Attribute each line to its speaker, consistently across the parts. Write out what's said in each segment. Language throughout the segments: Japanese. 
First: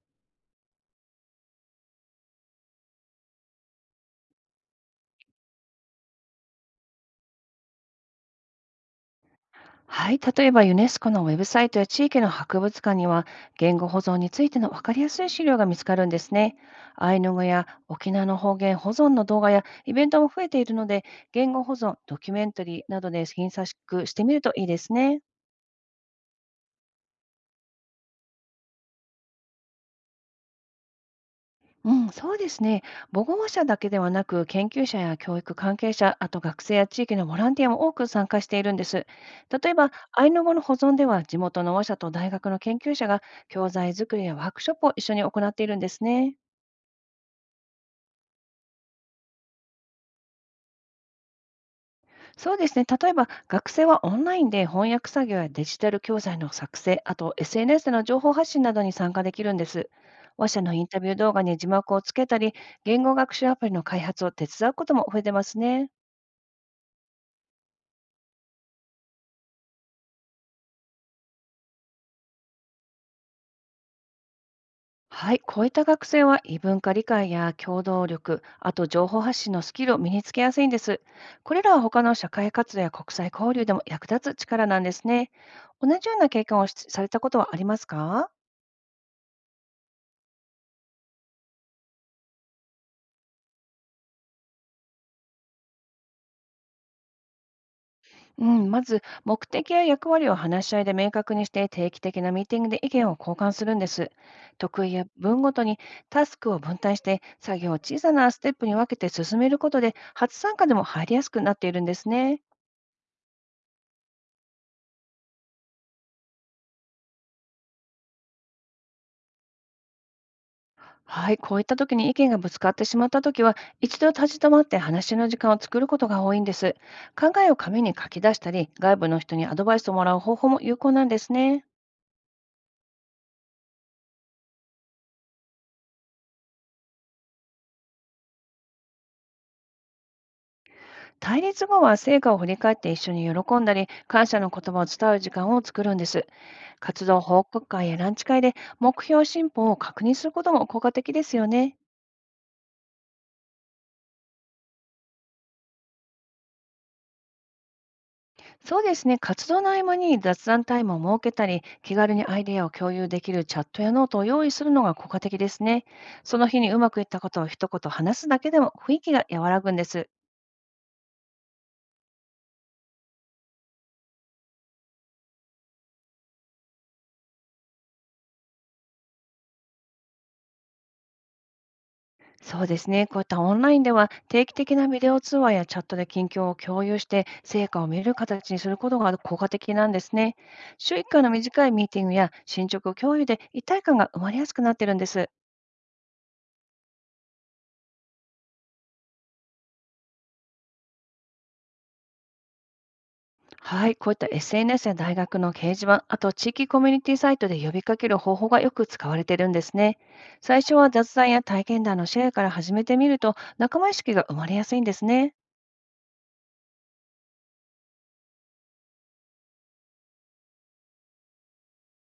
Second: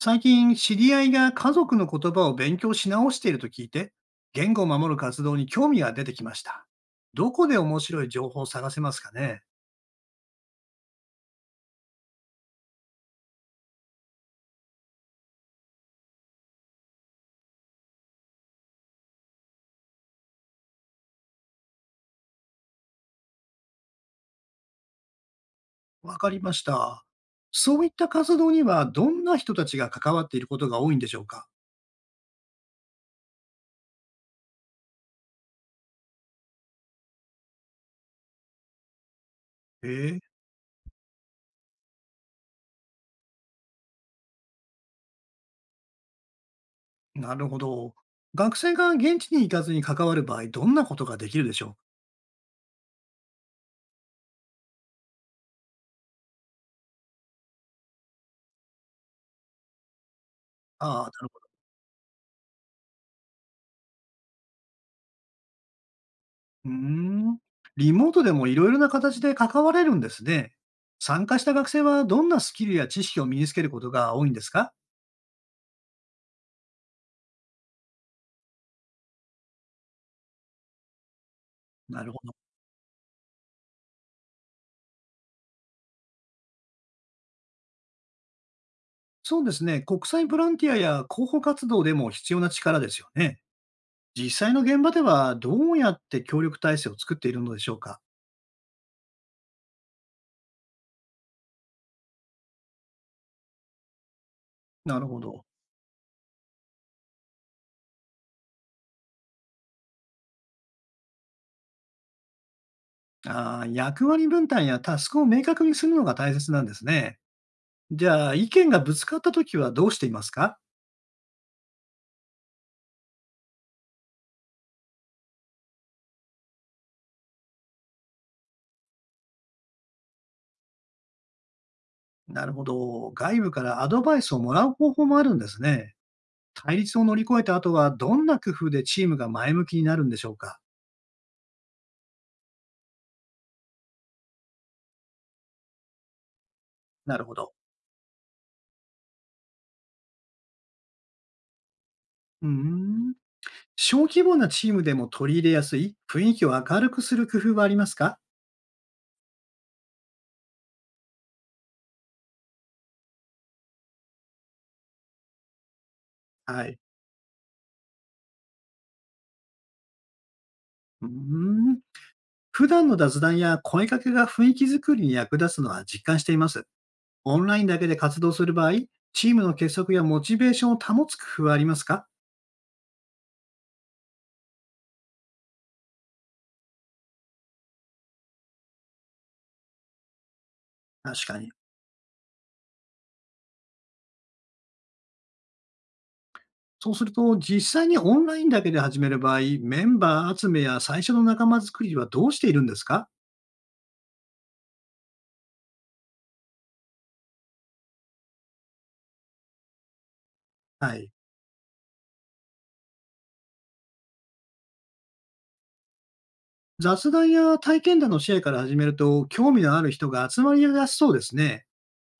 Speaker 1: 最近、知り合いが家族の言葉を勉強し直していると聞いて、言語を守る活動に興味が出てきました。どこで面白い情報を探せますかね。
Speaker 2: はい、例えばユネスコのウェブサイトや地域の博物館には言語保存についての分かりやすい資料が見つかるんですね。アイヌ語や沖縄の方言保存の動画やイベントも増えているので、言語保存、ドキュメンタリーなどで検索してみるといいですね。
Speaker 1: わかりました。そういった活動には、どんな人たちが関わっていることが多いんでしょうか。
Speaker 2: うん、そうですね。母語者だけではなく、研究者や教育関係者、あと学生や地域のボランティアも多く参加しているんです。例えば、
Speaker 1: ええ。
Speaker 2: アイヌ語の保存では、地元の話者と大学の研究者が教材作りやワークショップを一緒に行っているんですね。
Speaker 1: なるほど。学生が現地に行かずに関わる場合、どんなことができるでしょうか。
Speaker 2: そうですね。例えば、学生はオンラインで翻訳作業やデジタル教材の作成、あと SNS での情報発信などに参加できるんです。話者のインタ
Speaker 1: ああ、
Speaker 2: ビ
Speaker 1: な
Speaker 2: ュー
Speaker 1: る
Speaker 2: 動
Speaker 1: ほ
Speaker 2: 画
Speaker 1: ど。
Speaker 2: に字幕をつけたり、言語学習アプリの開発を手伝うことも増えてますね。
Speaker 1: うーん。リモートでもいろいろな形で関われるんですね。参加した学生はどんなスキルや知識を身につけることが多いんですか。
Speaker 2: はい、こういった学生は異文化理解や協働力、あと情報発信のスキルを身につけやすいんです。これらは
Speaker 1: な
Speaker 2: 他
Speaker 1: る
Speaker 2: の
Speaker 1: ほ
Speaker 2: 社
Speaker 1: ど。
Speaker 2: 会活動や国際交流でも役立つ力なんですね。同じような経験をしされたことはありますか？
Speaker 1: そうですね。国際ボランティアや広報活動でも必要な力ですよね。実際の現場ではどうやって協力体制を作っているのでしょうか。
Speaker 2: うん、まず目的や役割を話し合いで明確にして、定期的なミーティングで意見を交換するんです。得意
Speaker 1: な
Speaker 2: や
Speaker 1: るほ
Speaker 2: 分
Speaker 1: ど。
Speaker 2: ごとにタスクを分担して、作業を小さなステップに分けて進めることで、初参加でも入りやすくなっているんですね。
Speaker 1: あー、役割分担やタスクを明確にするのが大切なんですね。じゃあ、意見がぶつかったときはどうしていますか。
Speaker 2: はい、こういった時に意見がぶつかってしまった時は、一度立ち止まって話の時間を作ることが多いんです。考えを紙に書き出したり、外部の人にアドバイスをもらう方法も有効なんですね。
Speaker 1: なるほど。外部からアドバイスをもらう方法もあるんですね。対立を乗り越えた後は、どんな工夫でチームが前向きになるんでしょうか。
Speaker 2: 対立後は成果を振り返って一緒に喜んだり、感謝の言葉を伝う時間を作るんです。活
Speaker 1: な
Speaker 2: 動
Speaker 1: るほ
Speaker 2: 報
Speaker 1: ど。
Speaker 2: 告会やランチ会で目標進歩を確認することも効果的ですよね。
Speaker 1: うーん。小規模なチームでも取り入れやすい、雰囲気を明るくする工夫はありますか。
Speaker 2: そうですね、活動の合間に雑談タイムを設けたり、気軽にアイデアを共有できるチャットやノートを用意するのが効果的ですね。その日
Speaker 1: は
Speaker 2: に
Speaker 1: い。
Speaker 2: うまくいったことを一言話すだけでも雰囲気が和らぐんです。
Speaker 1: うーん。普段の雑談や声かけが雰囲気づくりに役立つのは実感しています。オンラインだけで活動する場合、チームの結束やモチベーションを保つ工夫はありますか。
Speaker 2: そうですね、こういったオンラインでは、定期的なビデオ通話やチャットで近況を共有して成果を見る形にすることが効果的なんですね。週1回
Speaker 1: 確
Speaker 2: の
Speaker 1: かに。
Speaker 2: 短いミーティングや進捗共有で一体感が生まれやすくなっているんです。
Speaker 1: そうすると、実際にオンラインだけで始める場合、メンバー集めや最初の仲間作りはどうしているんですか。
Speaker 2: はい、こういった SNS や大学の掲示板、あと地域コミュニティサイトで呼びかける方法がよく使われてるんですね。最初は
Speaker 1: は
Speaker 2: 雑
Speaker 1: い。
Speaker 2: 談や体験談のシェアから始めてみると、仲間意識が生まれやすいんですね。
Speaker 1: 雑談や体験談のシェアから始めると、興味のある人が集まりやすそうですね。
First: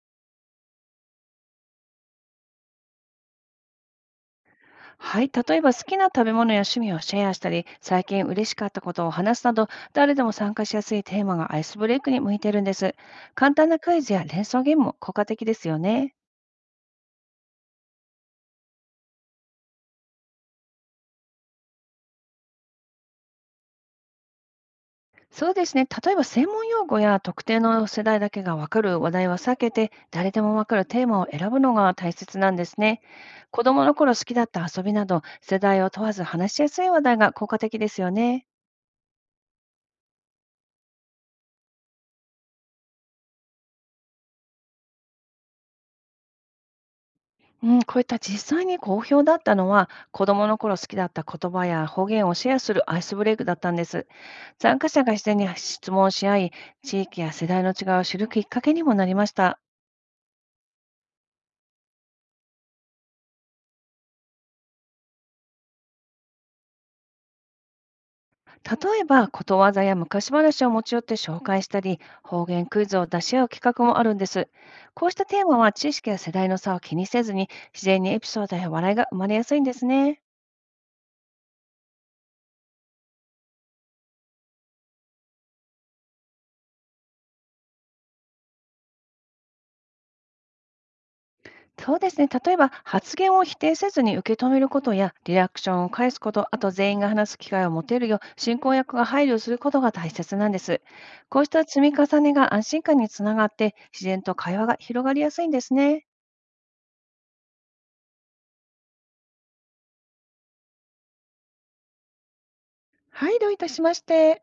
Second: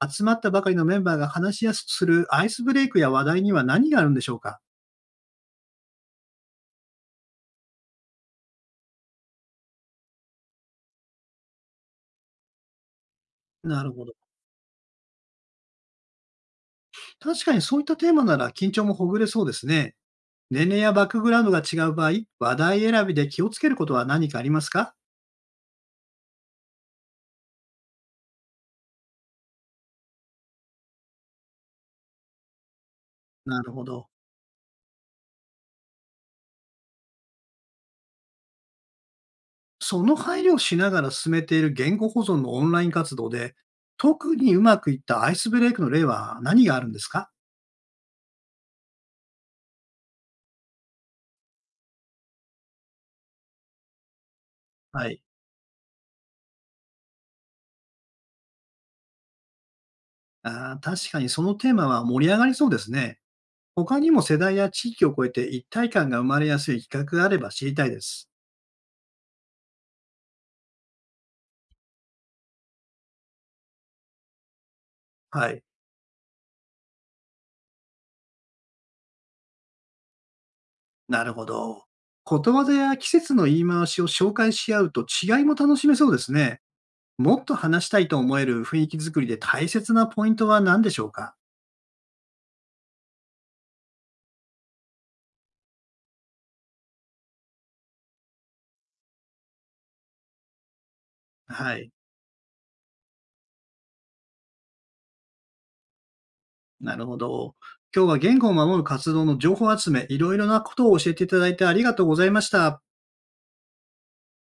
Speaker 1: 集まったばかりのメンバーが話しやすくするアイスブレイクや話題には何があるんでしょうか？
Speaker 2: はい、例えば好きな食べ物や趣味をシェアしたり、最近嬉しかったことを話すなど、誰でも参加しやすいテーマがアイスブレイクに向いてるんです。簡単な
Speaker 1: なる
Speaker 2: クイ
Speaker 1: ほど。
Speaker 2: ズや連想ゲームも効果的ですよね。
Speaker 1: 確かにそういったテーマなら緊張もほぐれそうですね。年齢やバックグラウンドが違う場合、話題選びで気をつけることは何かありますか？
Speaker 2: そうですね。例えば、専門用語や特定の世代だけがわかる話題は避けて、誰でもわかるテーマを選ぶのが大切なんですね。
Speaker 1: な
Speaker 2: 子
Speaker 1: るほ
Speaker 2: 供の
Speaker 1: ど。
Speaker 2: 頃好きだった遊びなど、世代を問わず話しやすい話題が効果的ですよね。
Speaker 1: その配慮をしながら進めている言語保存のオンライン活動で、特にうまくいったアイスブレイクの例は何があるんですか？
Speaker 2: うん、こういった実際に好評だったのは、子供の頃好きだった言葉や方言をシェアするアイスブレイクだったんです。参加者
Speaker 1: は
Speaker 2: が
Speaker 1: い。
Speaker 2: 自然に質問し合い、地域や世代の違いを知るきっかけにもなりました。
Speaker 1: ああ、確かにそのテーマは盛り上がりそうですね。他にも世代や地域を超えて一体感が生まれやすい企画があれば知りたいです。
Speaker 2: 例えば、ことわざや昔話を持ち寄って紹介したり、方言クイズを出し合う企画もあるんです。こうしたテー
Speaker 1: は
Speaker 2: マ
Speaker 1: い。
Speaker 2: は知識や世代の差を気にせずに、自然にエピソードや笑いが生まれやすいんですね。
Speaker 1: なるほど。ことわざや季節の言い回しを紹介し合うと違いも楽しめそうですね。もっと話したいと思える雰囲気作りで大切なポイントは何でしょうか。
Speaker 2: そうですね。例えば、発言を否定せずに受け止めることや、リアクションを返すこと、あと全員が話す機会を持てるよう、進行役が配慮することが大切なんです。こうした
Speaker 1: は
Speaker 2: 積
Speaker 1: い。
Speaker 2: み重ねが安心感につながって、自然と会話が広がりやすいんですね。
Speaker 1: なるほど。今日は言語を守る活動の情報集め、いろいろなことを教えていただいてありがとうございました。
Speaker 2: はい、どういたしまして。